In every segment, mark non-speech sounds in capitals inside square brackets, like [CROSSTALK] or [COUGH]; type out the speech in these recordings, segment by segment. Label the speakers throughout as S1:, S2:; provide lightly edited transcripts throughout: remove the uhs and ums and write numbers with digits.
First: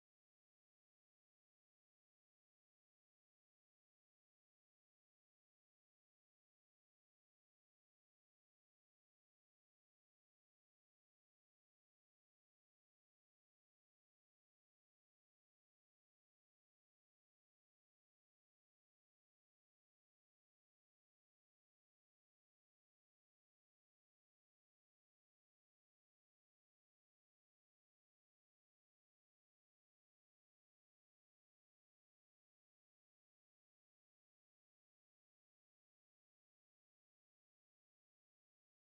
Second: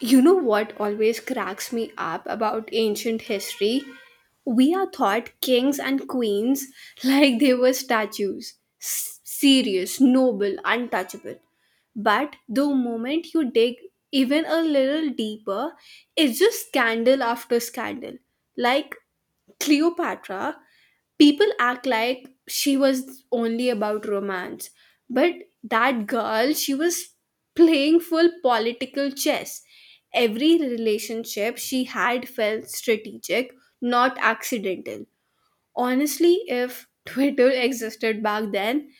S1: You know what always cracks me up about ancient history? We are thought kings and queens [LAUGHS] like they were statues, serious, noble, untouchable. But the moment you dig even a little deeper, it's just scandal after scandal. Like Cleopatra, people act like she was only about romance, but that girl, she was playing full political chess. Every relationship she had felt strategic, not accidental. Honestly, if [LAUGHS] Twitter existed back then,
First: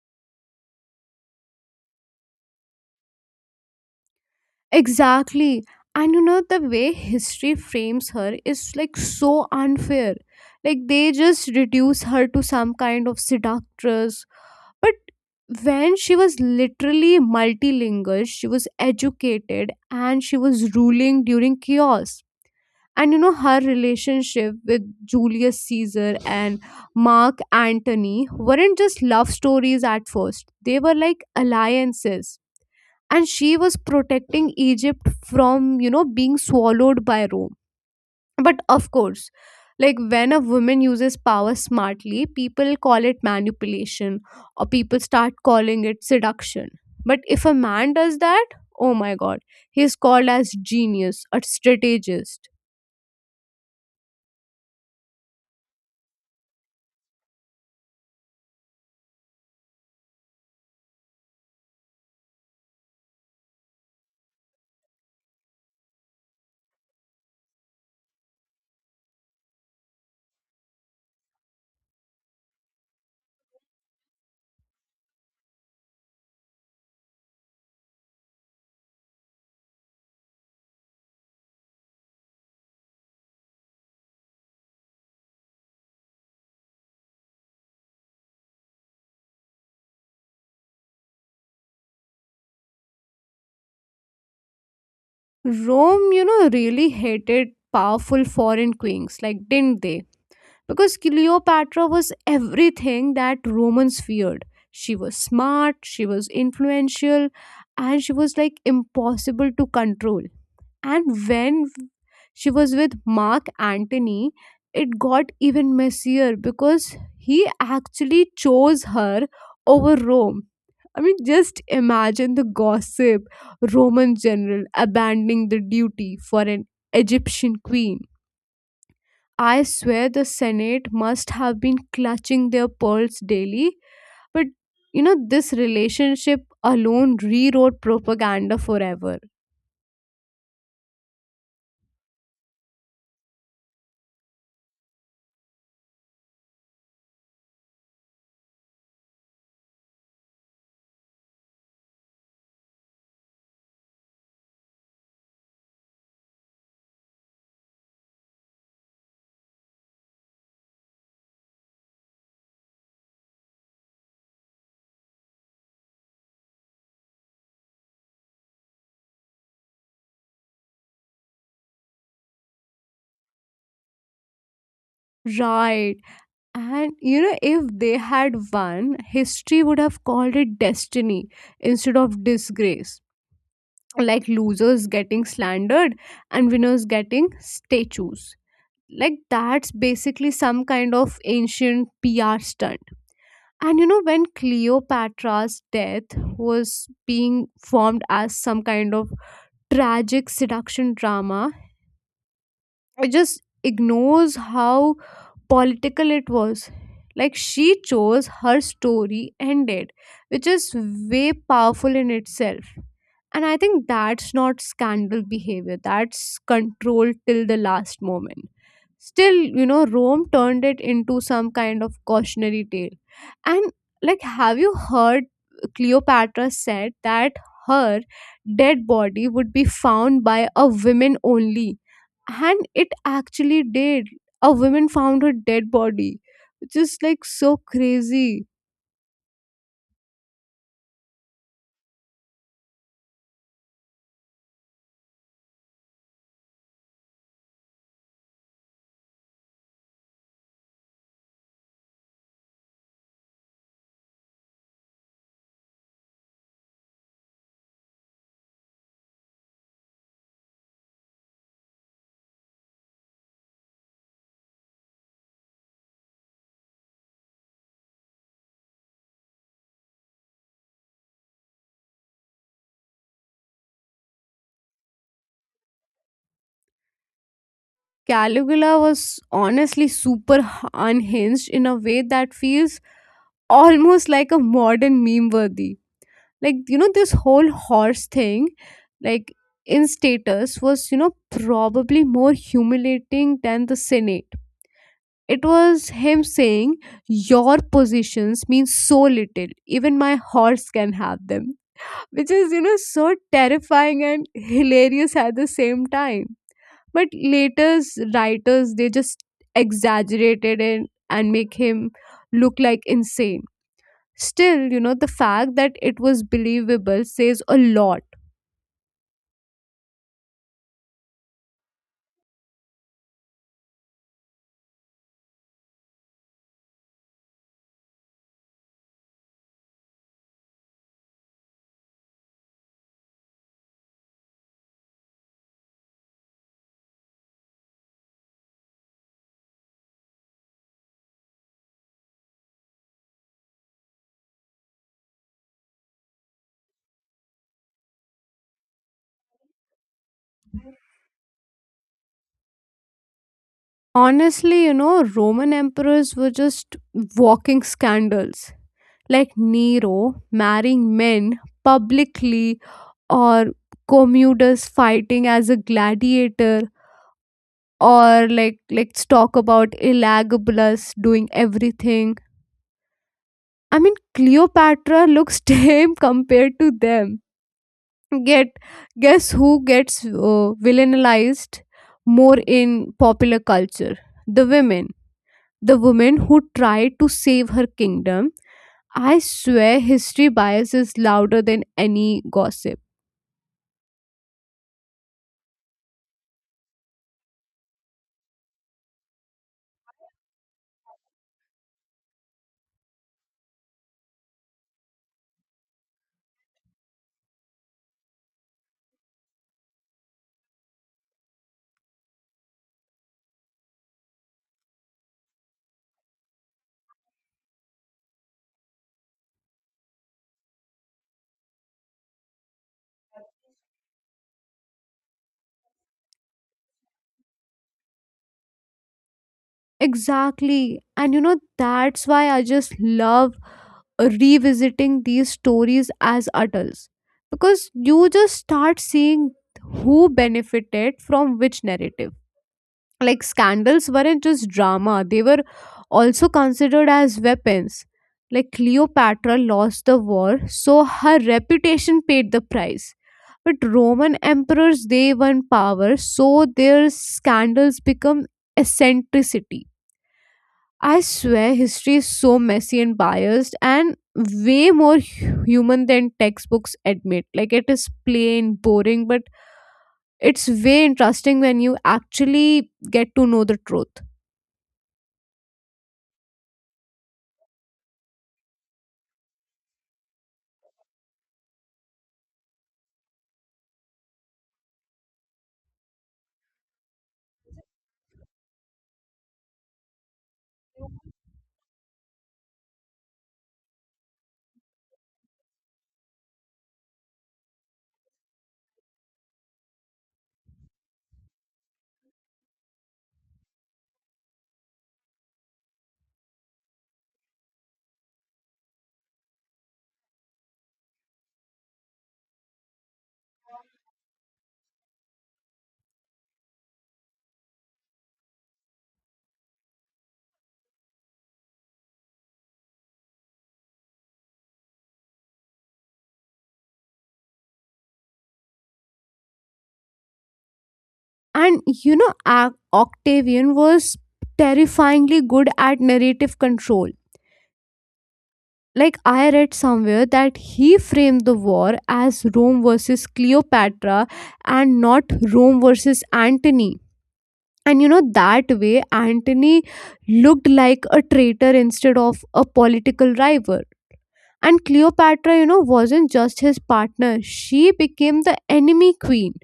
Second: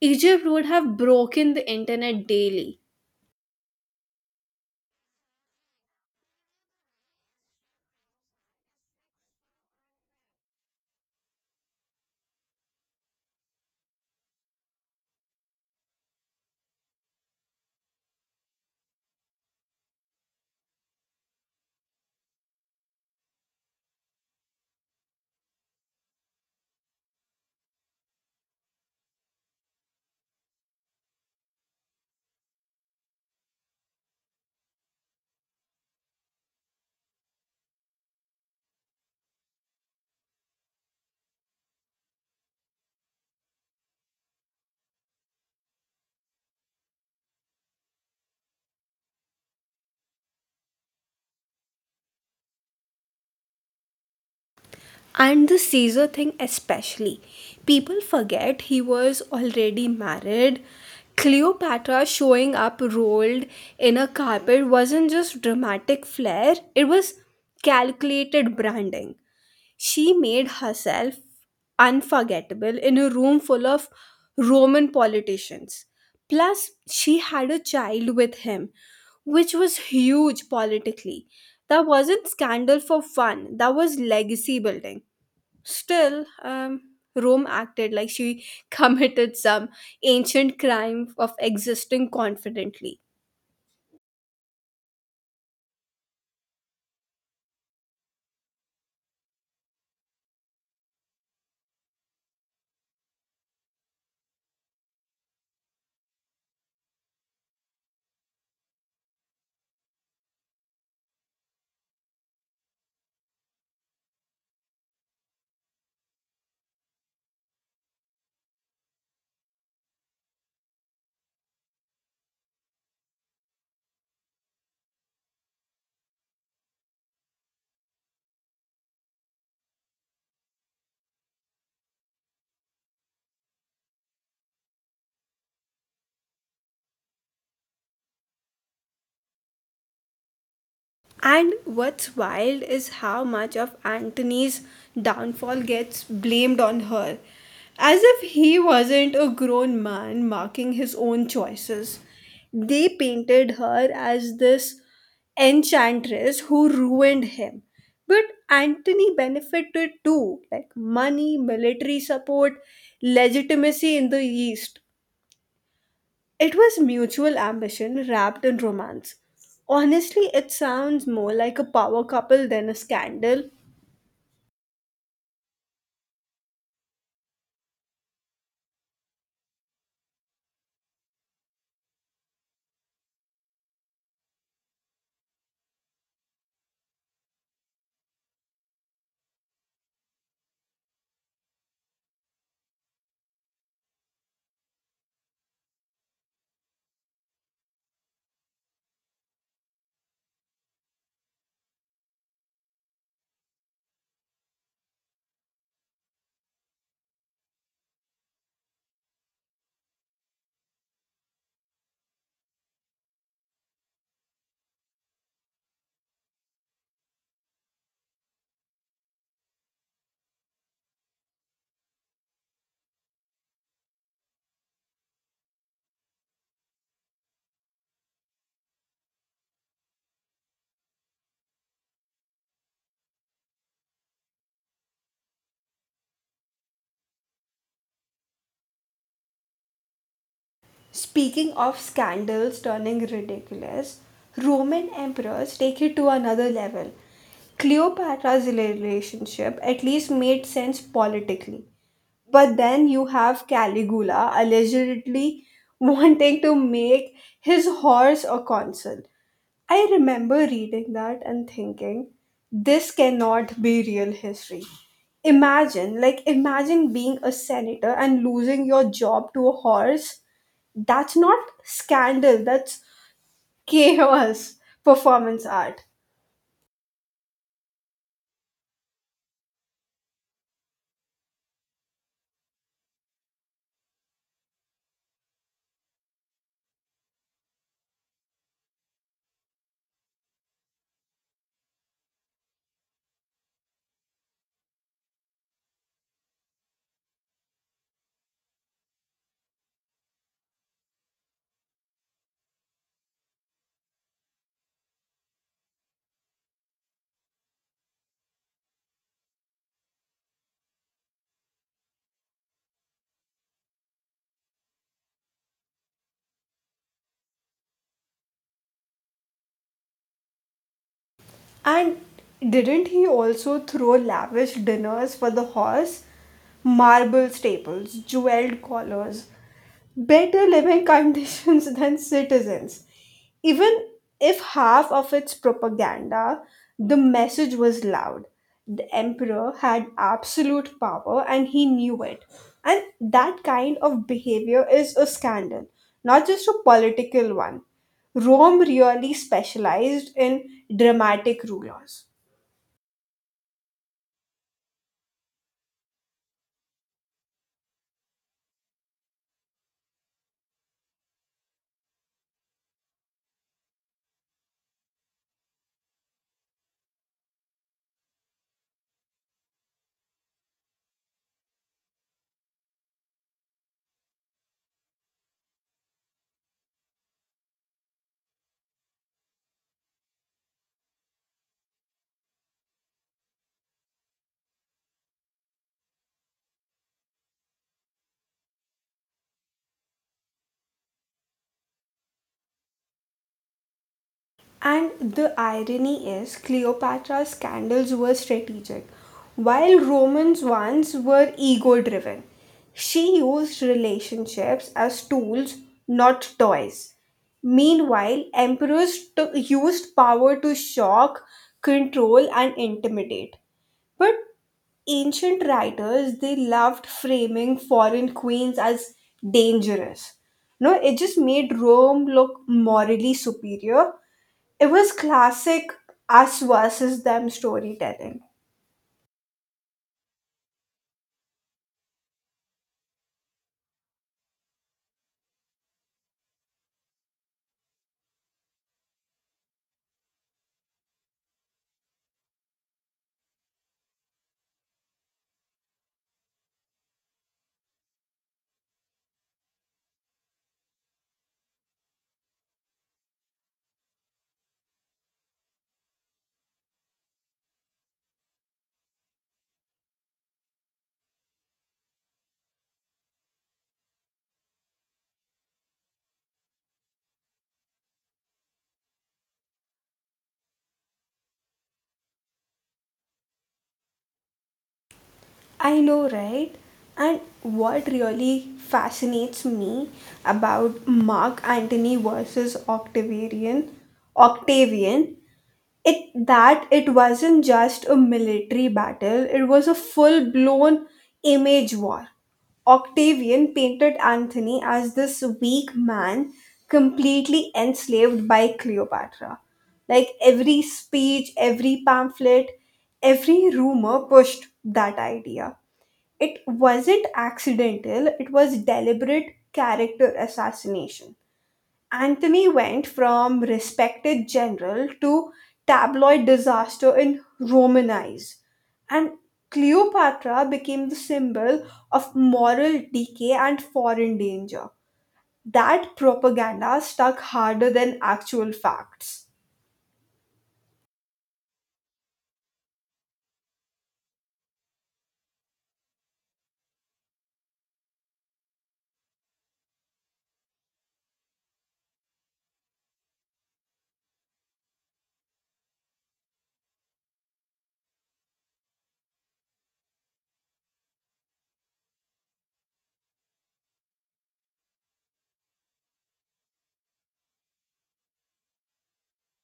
S1: Egypt would have broken the internet daily.
S2: Exactly. And you know, the way history frames her is like so unfair. Like they just reduce her to some kind of seductress. But when she was literally multilingual, she was educated and she was ruling during chaos. And you know, her relationship with Julius Caesar and Mark Antony weren't just love stories at first, they were like alliances, and she was protecting Egypt from, you know, being swallowed by Rome. But of course, like when a woman uses power smartly, people call it manipulation, or people start calling it seduction. But if a man does that, oh my god, he is called as genius or strategist.
S1: And the Caesar thing, especially. People forget he was already married. Cleopatra showing up rolled in a carpet wasn't just dramatic flair, it was calculated branding. She made herself unforgettable in a room full of Roman politicians. Plus, she had a child with him, which was huge politically. That wasn't scandal for fun, that was legacy building. Still, Rome acted like she [LAUGHS] committed some ancient crime of existing confidently.
S2: Rome, you know, really hated powerful foreign queens, like didn't they? Because Cleopatra was everything that Romans feared. She was smart, she was influential, and she was like impossible to control. And when she was with Mark Antony, it got even messier because he actually chose her over Rome. I mean, just imagine the gossip. Roman general abandoning the duty for an Egyptian queen. I swear the Senate must have been clutching their pearls daily. But you know, this relationship alone rewrote propaganda forever.
S1: And what's wild is how much of Antony's downfall gets blamed on her, as if he wasn't a grown man marking his own choices. They painted her as this enchantress who ruined him. But Antony benefited too, like money, military support, legitimacy in the East. It was mutual ambition wrapped in romance. Honestly, it sounds more like a power couple than a scandal.
S2: Right. And you know, if they had won, history would have called it destiny instead of disgrace. Like losers getting slandered and winners getting statues. Like that's basically some kind of ancient PR stunt. And you know, when Cleopatra's death was being formed as some kind of tragic seduction drama, it just ignores how political it was. Like she chose her story ended, which is way powerful in itself. And I think that's not scandal behavior, that's control till the last moment. Still, you know, Rome turned it into some kind of cautionary tale. And like, have you heard Cleopatra said that her dead body would be found by a woman only? And it actually did. A woman found her dead body, which is like so crazy.
S1: Speaking of scandals turning ridiculous, Roman emperors take it to another level. Cleopatra's relationship at least made sense politically. But then you have Caligula allegedly [LAUGHS] wanting to make his horse a consul. I remember reading that and thinking, this cannot be real history. Imagine, like, imagine being a senator and losing your job to a horse, that's not scandal, that's chaos performance art.
S2: Caligula was honestly super unhinged in a way that feels almost like a modern meme worthy. Like, you know, this whole horse thing, like, in status was, you know, probably more humiliating than the Senate. It was him saying your positions mean so little even my horse can have them, which is, you know, so terrifying and [LAUGHS] hilarious at the same time. But later's writers, they just exaggerated it and make him look like insane. Still, you know, the fact that it was believable says a lot.
S1: And didn't he also throw lavish dinners for the horse? Marble staples, jeweled collars, better living conditions [LAUGHS] than citizens. Even if half of its propaganda, the message was loud. The emperor had absolute power and he knew it. And that kind of behavior is a scandal, not just a political one. Rome really specialized in dramatic rulers.
S2: Honestly, you know, Roman emperors were just walking scandals, like Nero marrying men publicly, or Commodus fighting as a gladiator, or like let's talk about Elagabalus doing everything. I mean, Cleopatra looks [LAUGHS] tame compared to them. Get Guess who gets villainized more in popular culture? The women. The woman who tried to save her kingdom. I swear history bias is louder than any gossip.
S1: And the irony is, Cleopatra's scandals were strategic, while Romans' ones were ego driven. She used relationships as tools, not toys. Meanwhile, emperors took, used power to shock, control, and intimidate. But ancient writers they loved framing foreign queens as dangerous. No, it just made Rome look morally superior. It was classic us versus them storytelling.
S2: Exactly. And you know that's why I just love revisiting these stories as adults, because you just start seeing who benefited from which narrative. Like scandals weren't just drama, they were also considered as weapons. Like Cleopatra lost the war, so her reputation paid the price. But Roman emperors, they won power, so their scandals become eccentricity. I swear history is so messy and biased and way more human than textbooks admit. Like it is plain, boring, but it's way interesting when you actually get to know the truth.
S1: I know, right? And what really fascinates me about Mark Antony versus Octavian, Octavian, it that it wasn't just a military battle, it was a full blown image war. Octavian painted Anthony as this weak man completely enslaved by Cleopatra. Like every speech, every pamphlet, every rumor pushed that idea. It wasn't accidental, it was deliberate character assassination. Anthony went from respected general to tabloid disaster in Roman eyes, and Cleopatra became the symbol of moral decay and foreign danger. That propaganda stuck harder than actual facts.
S2: And you know, Octavian was terrifyingly good at narrative control. Like, I read somewhere that he framed the war as Rome versus Cleopatra and not Rome versus Antony. And you know, that way, Antony looked like a traitor instead of a political rival. And Cleopatra, you know, wasn't just his partner, she became the enemy queen.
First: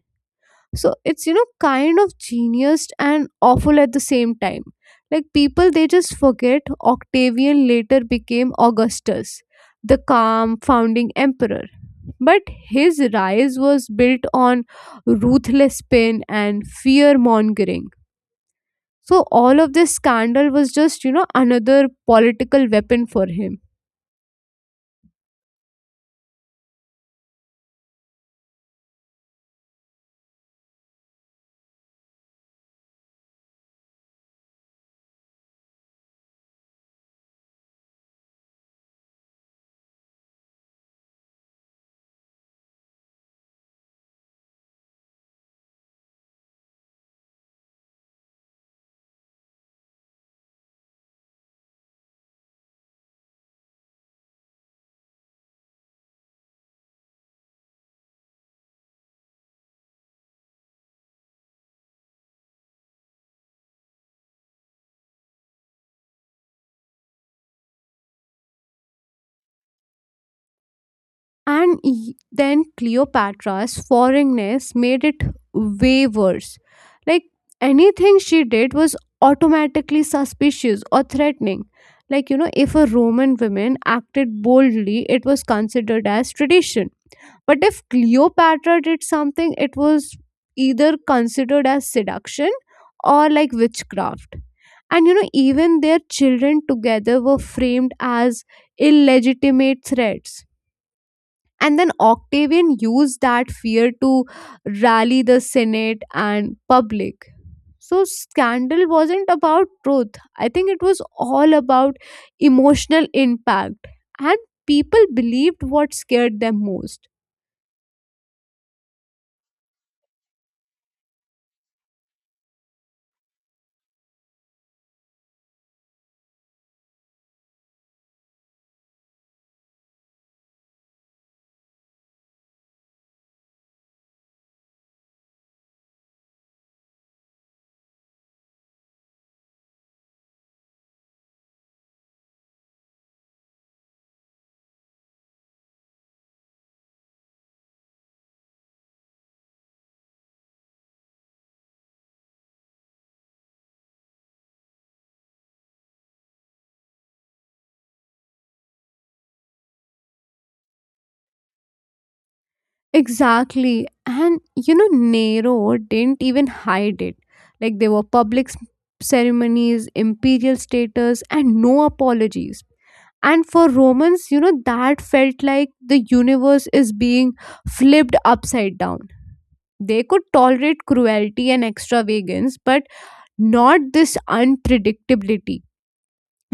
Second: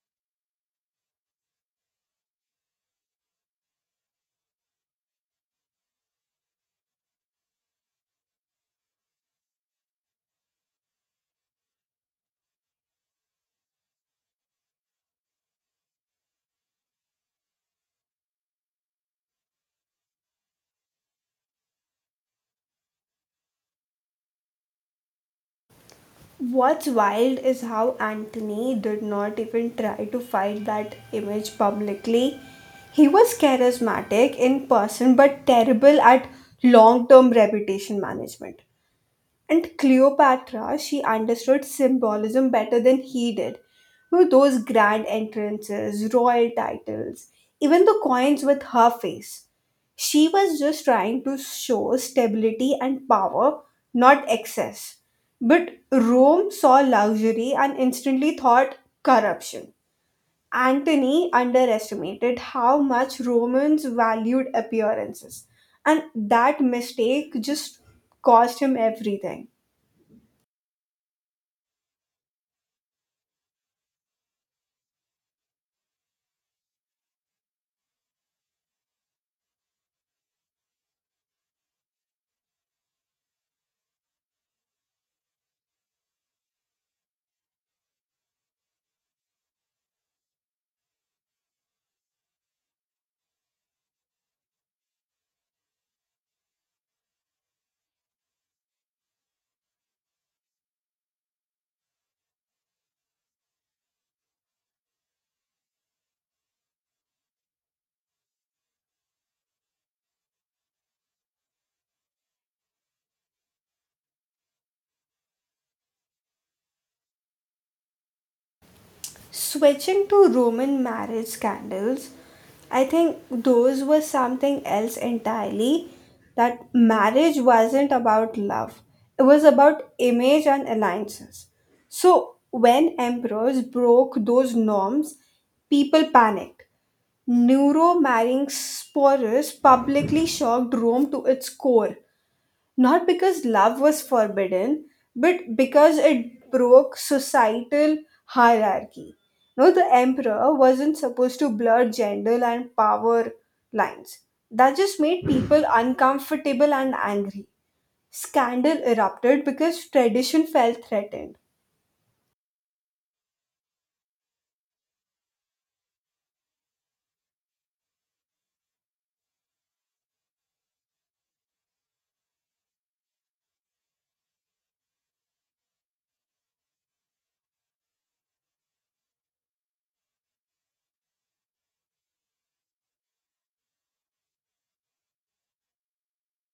S2: So it's, you know, kind of genius and awful at the same time. Like people, they just forget Octavian later became Augustus, the calm founding emperor. But his rise was built on ruthless spin and fear mongering, so all of this scandal was just, you know, another political weapon for him.
S1: What's wild is how Anthony did not even try to fight that image publicly. He was charismatic in person but terrible at long term reputation management. And Cleopatra, she understood symbolism better than he did. You know, those grand entrances, royal titles, even the coins with her face. She was just trying to show stability and power, not excess. But Rome saw luxury and instantly thought corruption. Antony underestimated how much Romans valued appearances, and that mistake just cost him everything.
S2: And then Cleopatra's foreignness made it way worse. Like anything she did was automatically suspicious or threatening. Like, you know, if a Roman woman acted boldly, it was considered as tradition. But if Cleopatra did something, it was either considered as seduction or like witchcraft. And, you know, even their children together were framed as illegitimate threats. And then Octavian used that fear to rally the Senate and public. So, scandal wasn't about truth. I think it was all about emotional impact. And people believed what scared them most.
S1: Switching to Roman marriage scandals, I think those were something else entirely. That marriage wasn't about love, it was about image and alliances. So, when emperors broke those norms, people panicked. Nero marrying Sporus publicly shocked Rome to its core. Not because love was forbidden, but because it broke societal hierarchy. No, the emperor wasn't supposed to blur gender and power lines. That just made people uncomfortable and angry. Scandal erupted because tradition felt threatened.
S2: Exactly. And you know, Nero didn't even hide it. Like, there were public ceremonies, imperial status, and no apologies. And for Romans, you know, that felt like the universe is being flipped upside down. They could tolerate cruelty and extravagance but not this unpredictability.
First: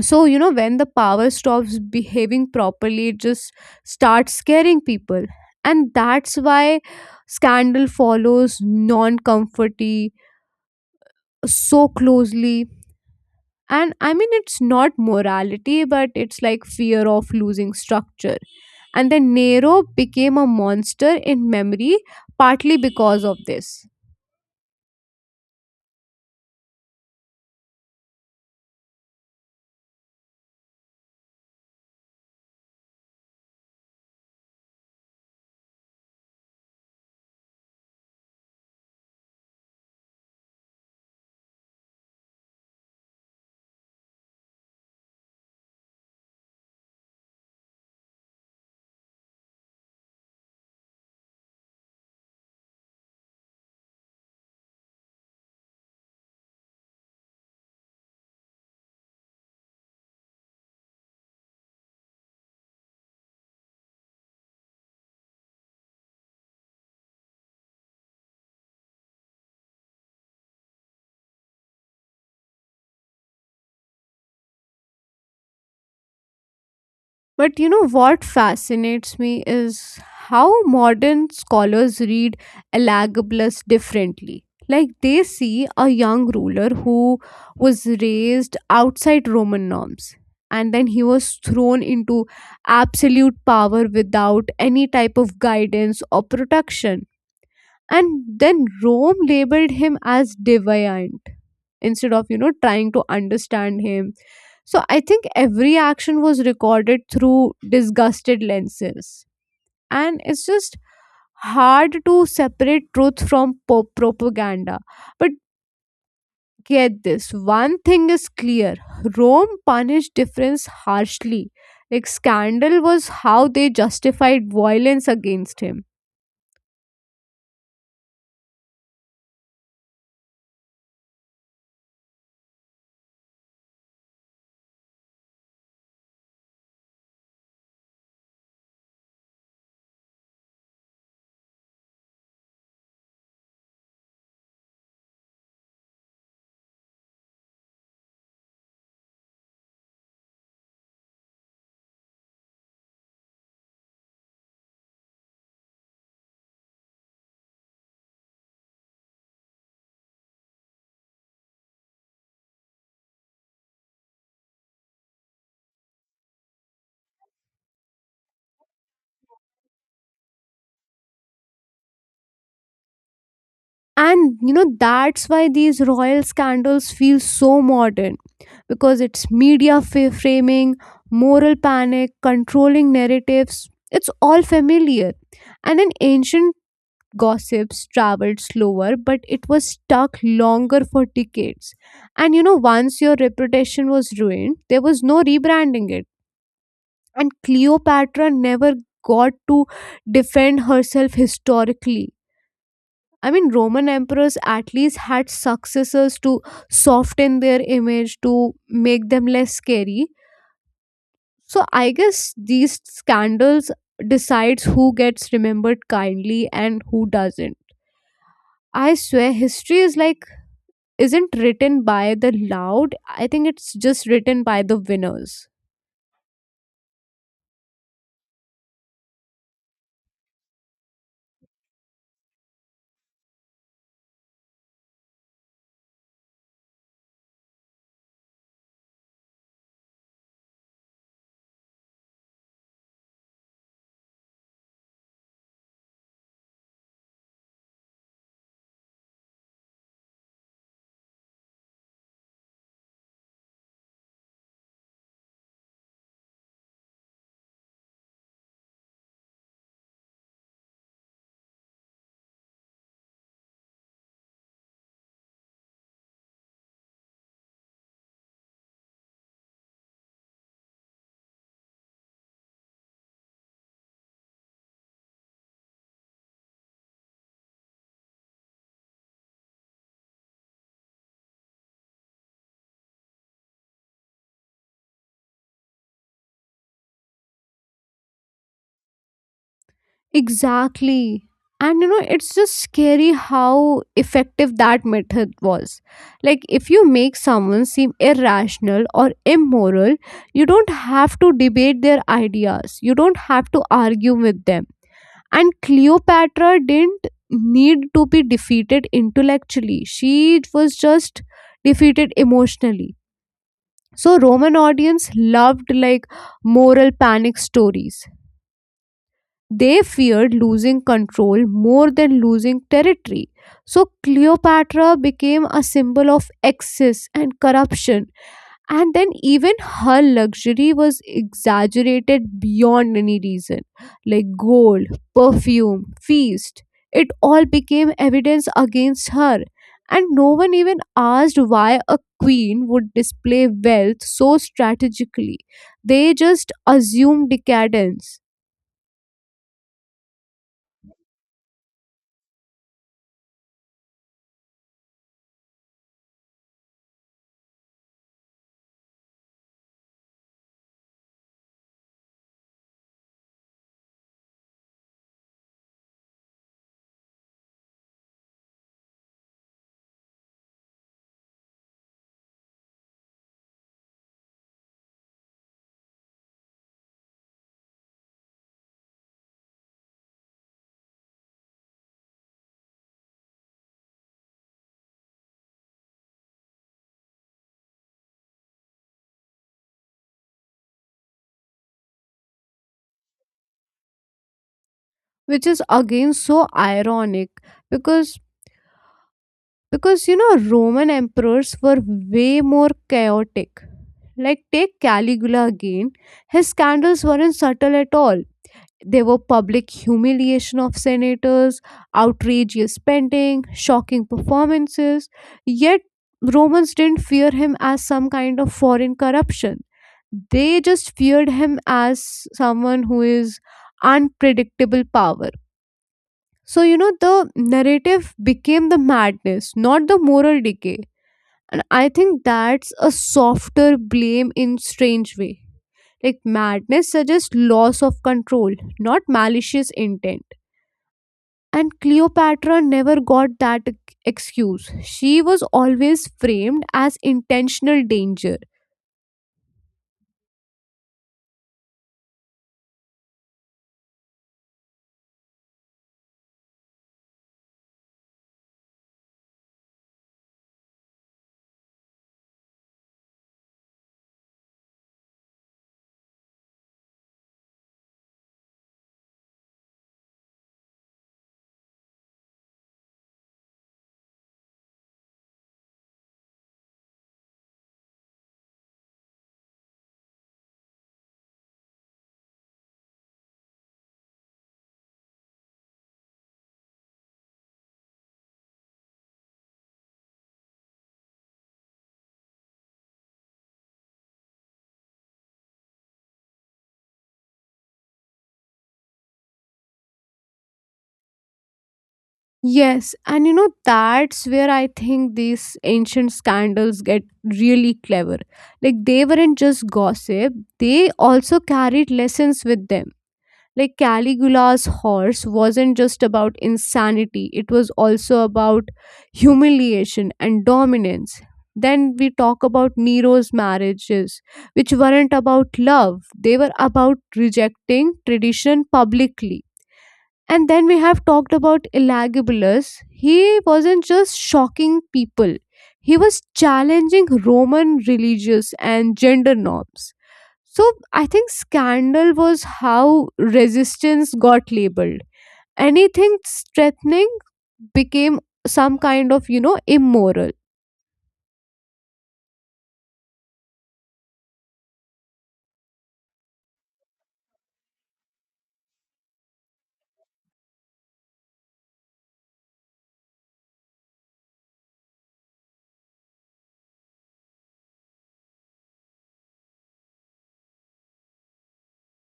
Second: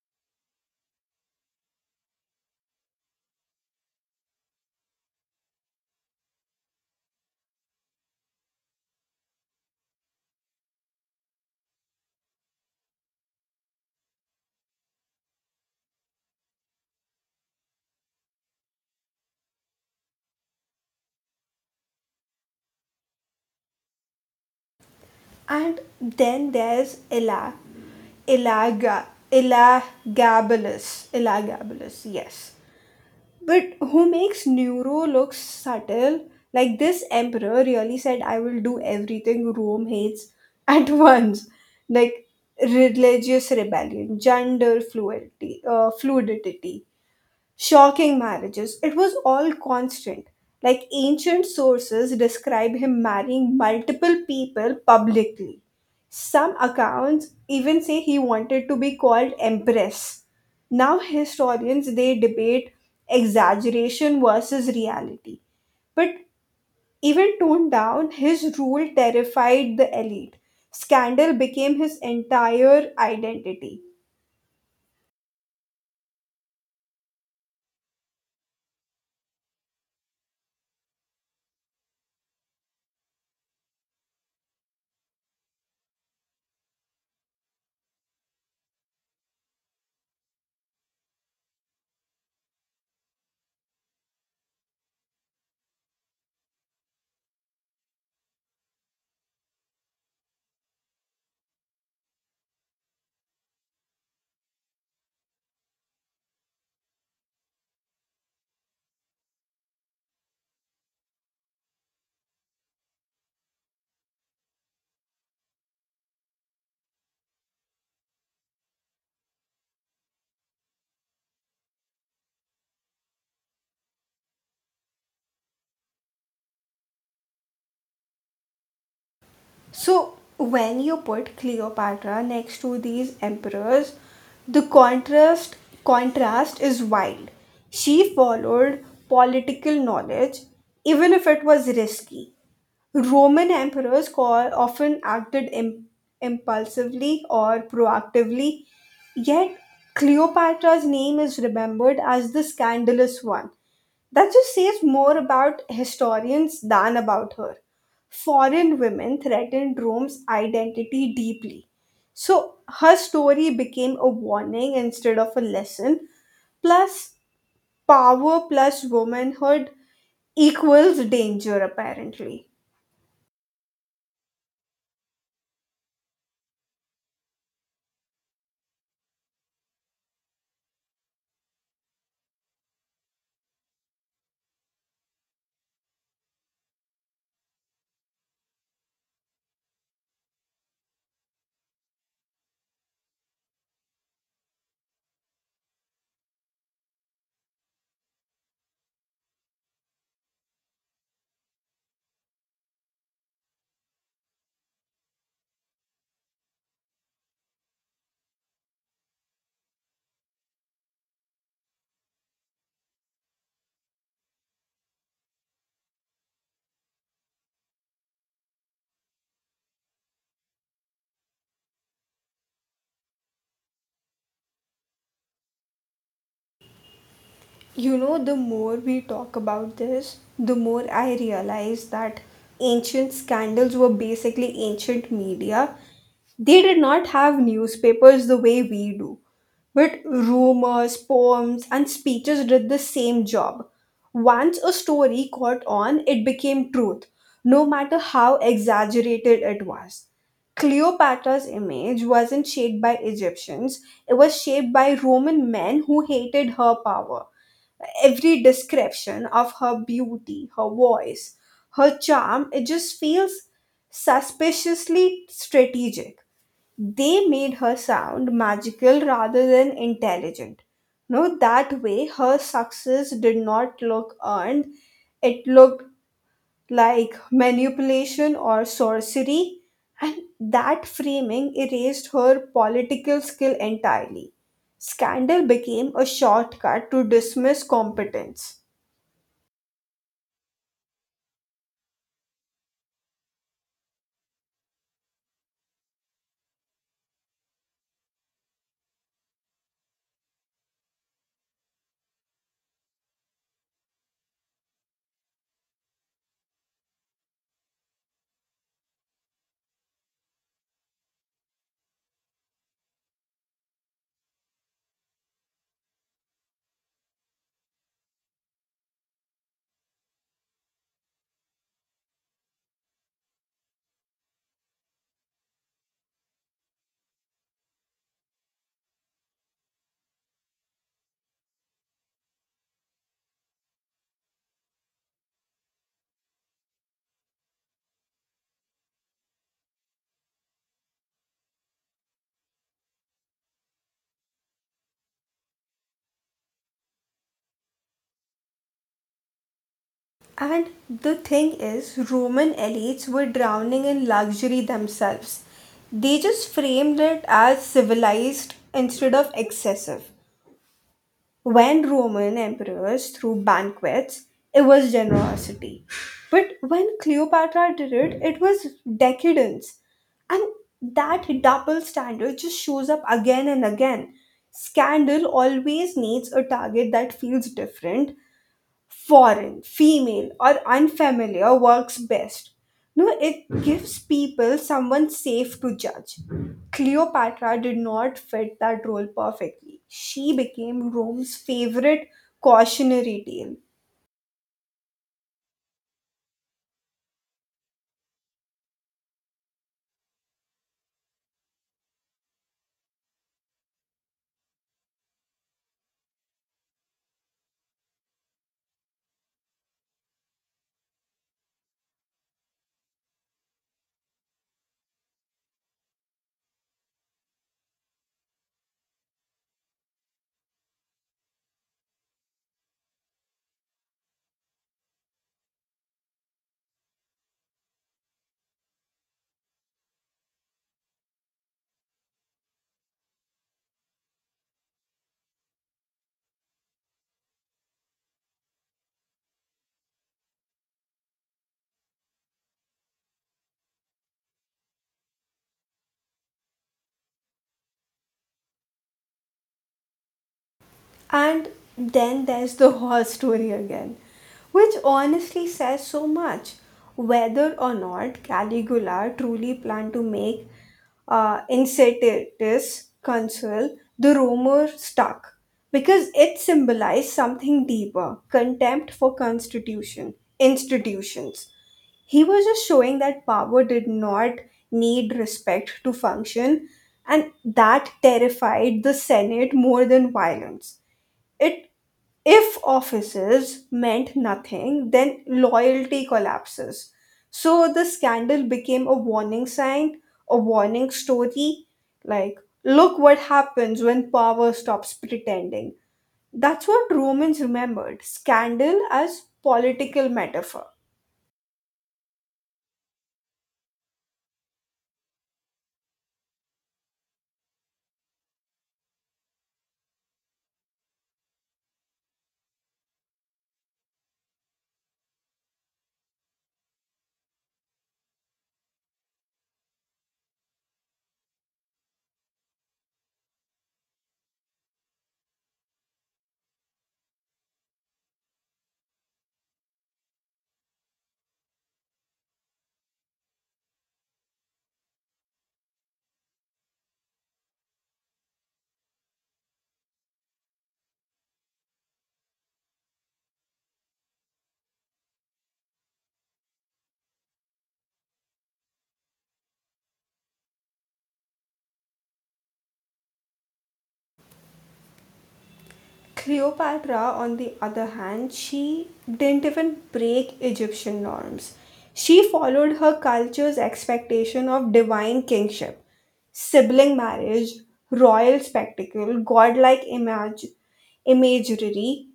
S2: So, you know, when the power stops behaving properly, it just starts scaring people. And that's why scandal follows non-comforty so closely. And I mean, it's not morality, but it's like fear of losing structure. And then Nero became a monster in memory partly because of this.
S1: And then there's Ella Elagabalus. Elagabalus, yes. But who makes Nero look subtle? Like this emperor really said, I will do everything Rome hates at [LAUGHS] once. Like religious rebellion, gender fluidity, fluidity. Shocking marriages. It was all constant. Like ancient sources describe him marrying multiple people publicly. Some accounts even say he wanted to be called empress. Now historians they debate exaggeration versus reality. But even toned down, his rule terrified the elite. Scandal became his entire identity.
S2: But you know what fascinates me is how modern scholars read Elagabalus differently. Like they see a young ruler who was raised outside Roman norms, and then he was thrown into absolute power without any type of guidance or protection. And then Rome labeled him as deviant, instead of, you know, trying to understand him. So I think every action was recorded through disgusted lenses, and it's just hard to separate truth from propaganda. But get this, one thing is clear: Rome punished difference harshly. Like scandal was how they justified violence against him.
S1: So, when you put Cleopatra next to these emperors, the contrast is wild. She followed political knowledge, even if it was risky. Roman emperors call, often acted impulsively or proactively, yet Cleopatra's name is remembered as the scandalous one. That just says more about historians than about her. Foreign women threatened Rome's identity deeply. So her story became a warning instead of a lesson. Plus, power plus womanhood equals danger, apparently.
S2: And you know, that's why these royal scandals feel so modern, because it's media framing, moral panic, controlling narratives, it's all familiar. And in ancient, gossips traveled slower, but it was stuck longer for decades. And you know, once your reputation was ruined, there was no rebranding it. And Cleopatra never got to defend herself historically. I mean, Roman emperors at least had successors to soften their image, to make them less scary. So I guess these scandals decides who gets remembered kindly and who doesn't. I swear history is like isn't written by the loud. I think it's just written by the winners.
S1: You know, the more we talk about this, the more I realize that ancient scandals were basically ancient media. They did not have newspapers the way we do, but rumors, poems, and speeches did the same job. Once a story caught on, it became truth, no matter how exaggerated it was. Cleopatra's image wasn't shaped by Egyptians, it was shaped by Roman men who hated her power. Every description of her beauty, her voice, her charm, it just feels suspiciously strategic. They made her sound magical rather than intelligent. No, that way her success did not look earned, it looked like manipulation or sorcery, and that framing erased her political skill entirely. Scandal became a shortcut to dismiss competence.
S2: Exactly. And you know, it's just scary how effective that method was. Like, if you make someone seem irrational or immoral, you don't have to debate their ideas, you don't have to argue with them. And Cleopatra didn't need to be defeated intellectually, she was just defeated emotionally. So, Roman audience loved like moral panic stories. They feared losing control more than losing territory. So Cleopatra became a symbol of excess and corruption, and then even her luxury was exaggerated beyond any reason, like gold, perfume, feast. It all became evidence against her, and no one even asked why a queen would display wealth so strategically. They just assumed decadence.
S1: And the thing is, Roman elites were drowning in luxury themselves. They just framed it as civilized instead of excessive. When Roman emperors threw banquets, it was generosity. But when Cleopatra did it, it was decadence. And that double standard just shows up again and again. Scandal always needs a target that feels different, foreign, female, or unfamiliar works best. No, it gives people someone safe to judge. Cleopatra did not fit that role perfectly. She became Rome's favorite cautionary tale.
S2: Which is again so ironic, because you know Roman emperors were way more chaotic. Like take Caligula again, his scandals weren't subtle at all. They were public humiliation of senators, outrageous spending, shocking performances. Yet Romans didn't fear him as some kind of foreign corruption, they just feared him as someone who is unpredictable power. So, you know, the narrative became the madness, not the moral decay. And I think that's a softer blame in strange way. Like madness suggests loss of control, not malicious intent. And Cleopatra never got that excuse. She was always framed as intentional danger.
S1: And then there's the whole story again, which honestly says so much. Whether or not Caligula truly planned to make Incitatus consul, the rumor stuck because it symbolized something deeper, contempt for constitution institutions. He was just showing that power did not need respect to function, and that terrified the senate more than violence. It if offices meant nothing, then loyalty collapses. So the scandal became a warning sign, a warning story. Like, look what happens when power stops pretending. That's what Romans remembered, scandal as political metaphor.
S2: Yes, and you know, that's where I think these ancient scandals get really clever. Like, they weren't just gossip, they also carried lessons with them. Like, Caligula's horse wasn't just about insanity, it was also about humiliation and dominance. Then we talk about Nero's marriages, which weren't about love, they were about rejecting tradition publicly. And then we have talked about Elagabulus. He wasn't just shocking people, he was challenging Roman religious and gender norms. So I think scandal was how resistance got labeled. Anything threatening became some kind of, you know, immoral.
S1: Cleopatra, on the other hand, she didn't even break Egyptian norms. She followed her culture's expectation of divine kingship, sibling marriage, royal spectacle, godlike imagery,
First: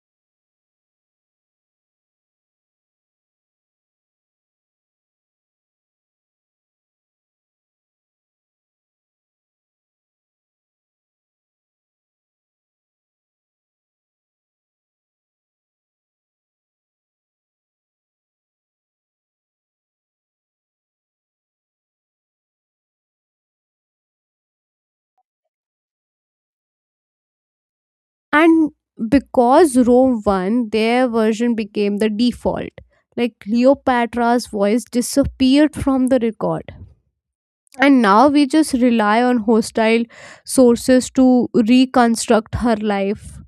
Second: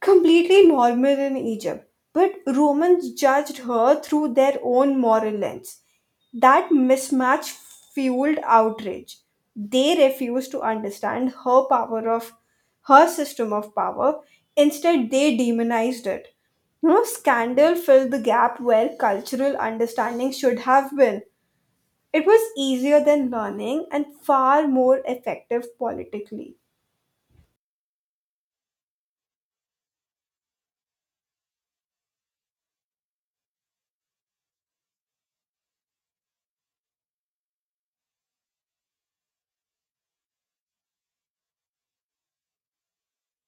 S1: completely normal in Egypt, but Romans judged her through their own moral lens. That mismatch fueled outrage. They refused to understand her power of her system of power. Instead, they demonized it. You know, scandal filled the gap where cultural understanding should have been. It was easier than learning and far more effective politically.
S2: And because Rome won, their version became the default. Like Cleopatra's voice disappeared from the record, and now we just rely on hostile sources to reconstruct her life.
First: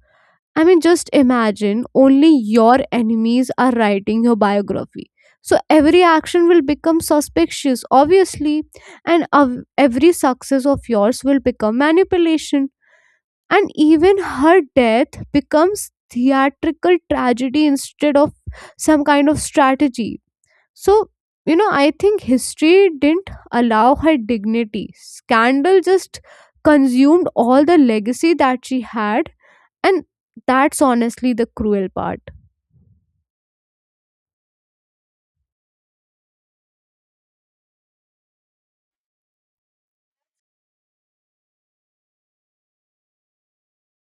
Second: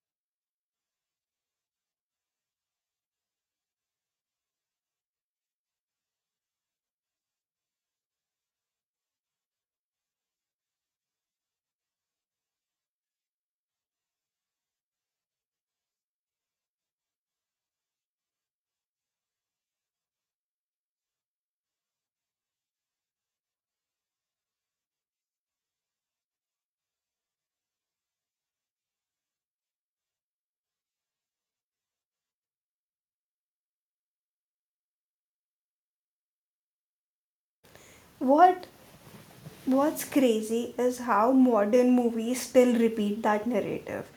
S2: I mean, just imagine only your enemies are writing your biography, so every action will become suspicious obviously. And every success of yours will become manipulation. And even her death becomes theatrical tragedy instead of some kind of strategy. So, you know, I think history didn't allow her dignity. Scandal just consumed all the legacy that she had, and that's honestly the cruel part.
S1: What what's crazy is how modern movies still repeat that narrative.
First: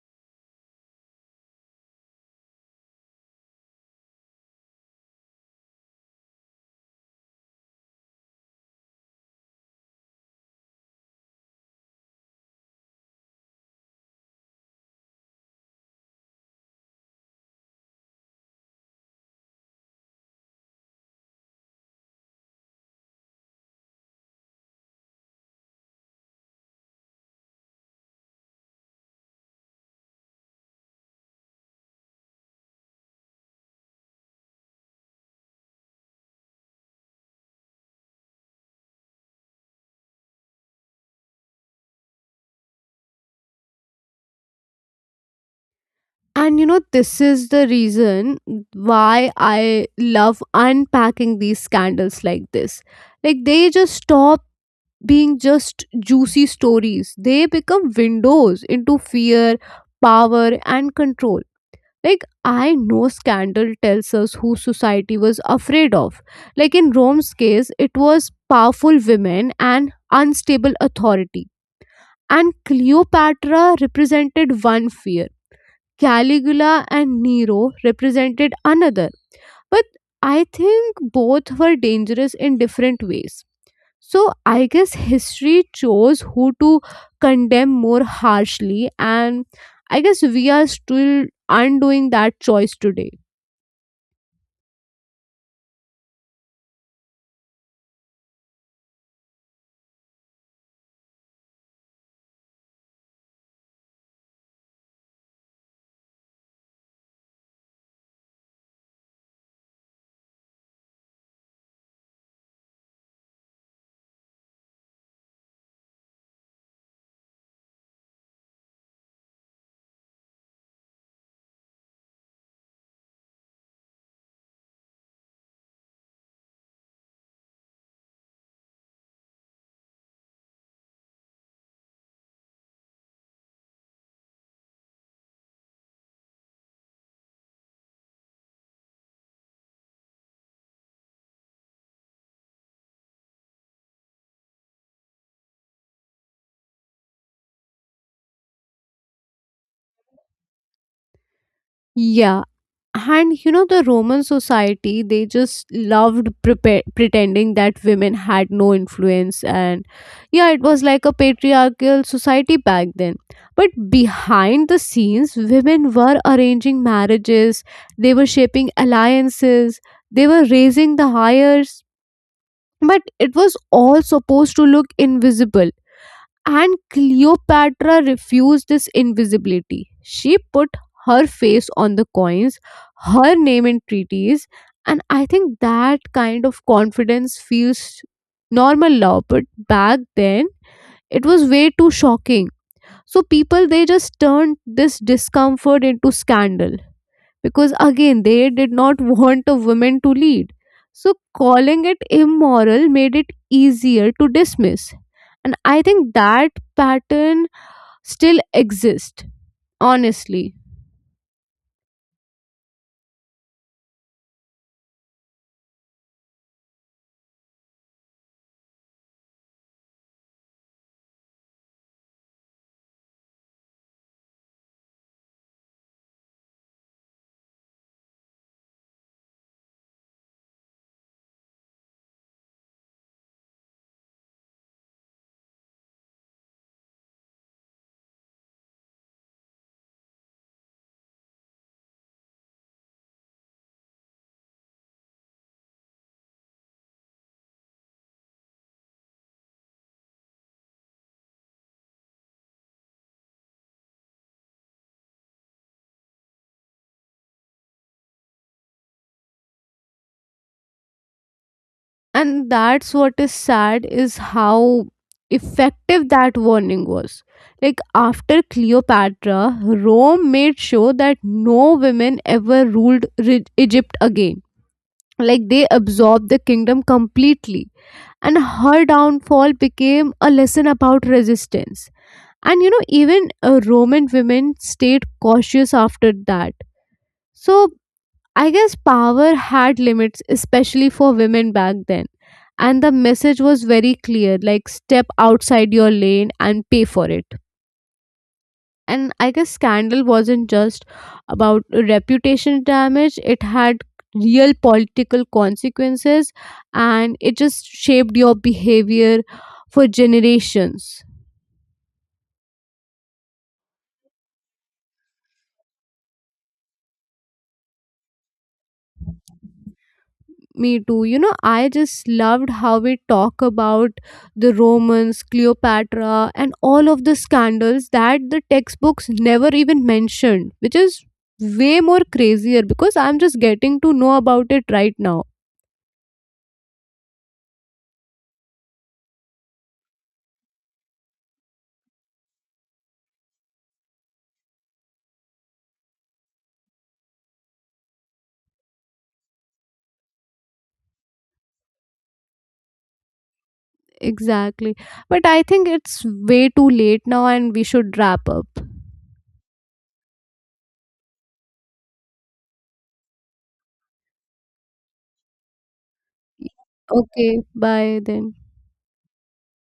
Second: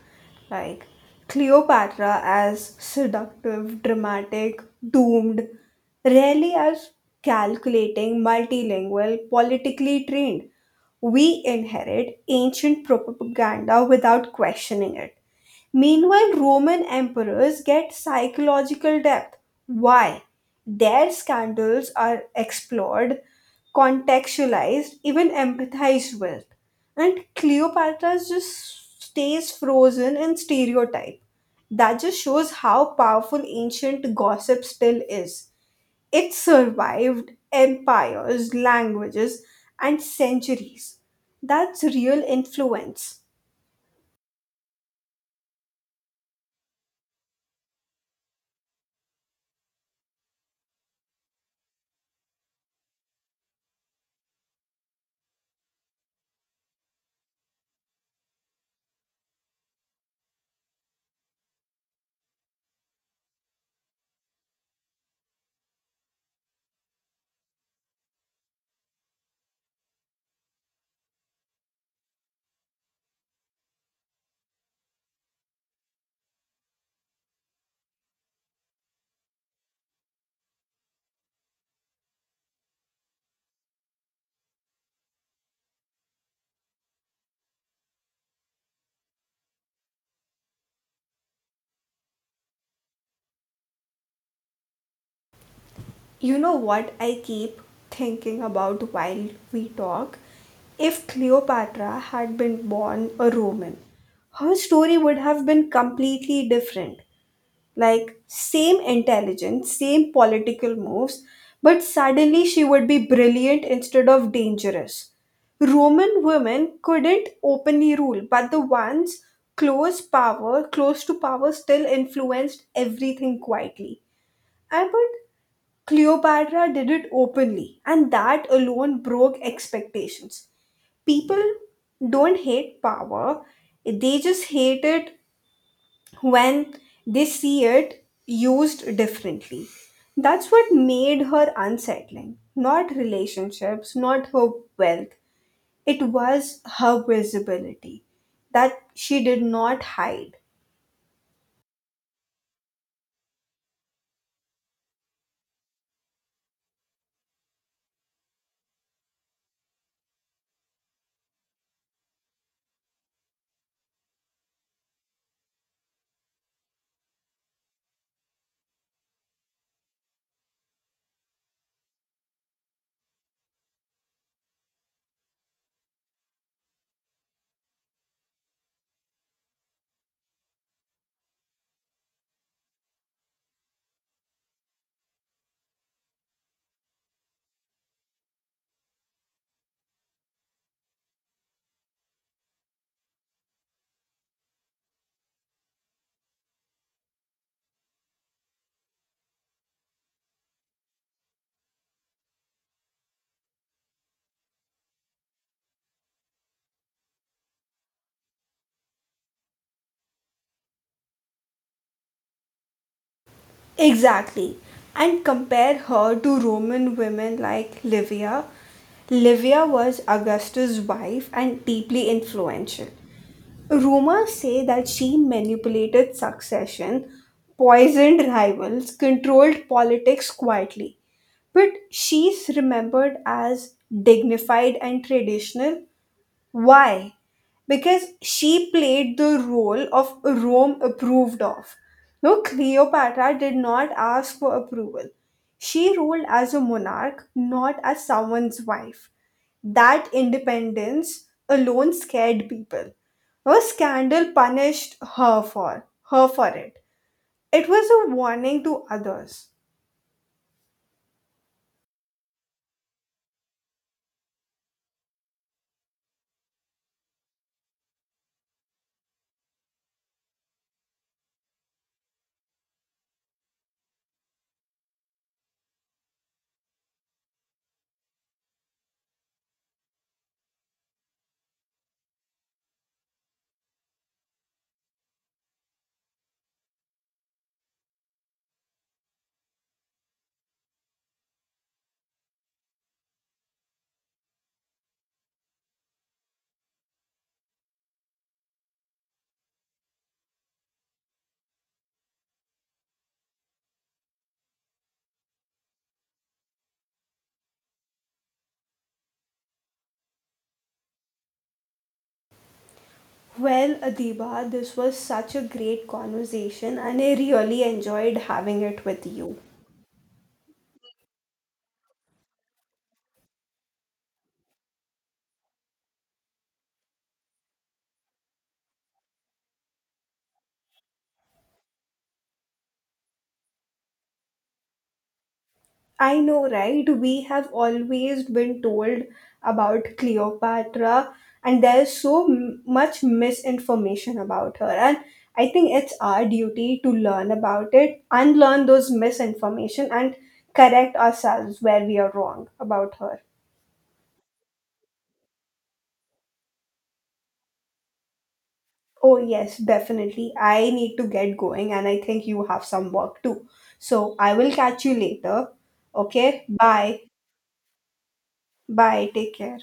S1: Like Cleopatra as seductive, dramatic, doomed, rarely as calculating, multilingual, politically trained. We inherit ancient propaganda without questioning it. Meanwhile, Roman emperors get psychological depth. Why? Their scandals are explored, contextualized, even empathized with. And Cleopatra just stays frozen in stereotype. That just shows how powerful ancient gossip still is. It survived empires, languages, and centuries. That's real influence.
S2: And you know, this is the reason why I love unpacking these scandals like this. Like, they just stop being just juicy stories, they become windows into fear, power, and control. Like, I know scandal tells us who society was afraid of. Like, in Rome's case, it was powerful women and unstable authority. And Cleopatra represented one fear, Caligula and Nero represented another. But I think both were dangerous in different ways. So, I guess history chose who to condemn more harshly, and I guess we are still undoing that choice today.
S1: You know what I keep thinking about while we talk? If Cleopatra had been born a Roman, her story would have been completely different. Like, same intelligence, same political moves, but suddenly she would be brilliant instead of dangerous. Roman women couldn't openly rule, but the ones close power, close to power, still influenced everything quietly. I would, Cleopatra did it openly, and that alone broke expectations. People don't hate power, they just hate it when they see it used differently. That's what made her unsettling. Not relationships, not her wealth. It was her visibility that she did not hide.
S2: Yeah. And you know, the Roman society, they just loved pretending that women had no influence. And yeah, it was like a patriarchal society back then. But behind the scenes, women were arranging marriages, they were shaping alliances, they were raising the hires. But it was all supposed to look invisible, and Cleopatra refused this invisibility. She put her face on the coins, her name in treaties, and I think that kind of confidence feels normal now, but back then it was way too shocking. So people they just turned this discomfort into scandal, because again they did not [LAUGHS] want a woman to lead. So calling it immoral made it easier to dismiss. And I think that pattern still exists, honestly.
S1: Exactly. And compare her to Roman women like Livia. Livia was Augustus' wife and deeply influential. Rumors say that she manipulated succession, poisoned rivals, controlled politics quietly. But she's remembered as dignified and traditional, why? Because she played the role of Rome approved of. No, Cleopatra did not ask for approval. She ruled as a monarch, not as someone's wife. That independence alone scared people. No scandal punished her for it. It was a warning to others.
S2: And that's what is sad is how effective that warning was. Like after Cleopatra, Rome made sure that no women ever ruled Egypt again. Like they absorbed the kingdom completely, and her downfall became a lesson about resistance. And you know, even Roman women stayed cautious after that. So I guess power had limits, especially for women back then. And the message was very clear, like step outside your lane and pay for it. And I guess scandal wasn't just about reputation damage, it had real political consequences, and it just shaped your behavior for generations.
S1: Well, Adiba, this was such a great conversation and I really enjoyed having it with you.
S2: Me too. You know, I just loved how we talk about the Romans, Cleopatra, and all of the scandals that the textbooks never even mentioned, which is way more crazier because I'm just getting to know about it right now.
S1: I know, right? We have always been told about Cleopatra, and there's so much misinformation about her. And I think it's our duty to learn about it, unlearn those misinformation, and correct ourselves where we are wrong about her.
S2: Exactly. But I think it's way too late now and we should wrap up.
S1: Oh, yes, definitely. I need to get going, and I think you have some work too. So I will catch you later. Okay, bye.
S2: Okay, bye then.
S1: Bye. Take care.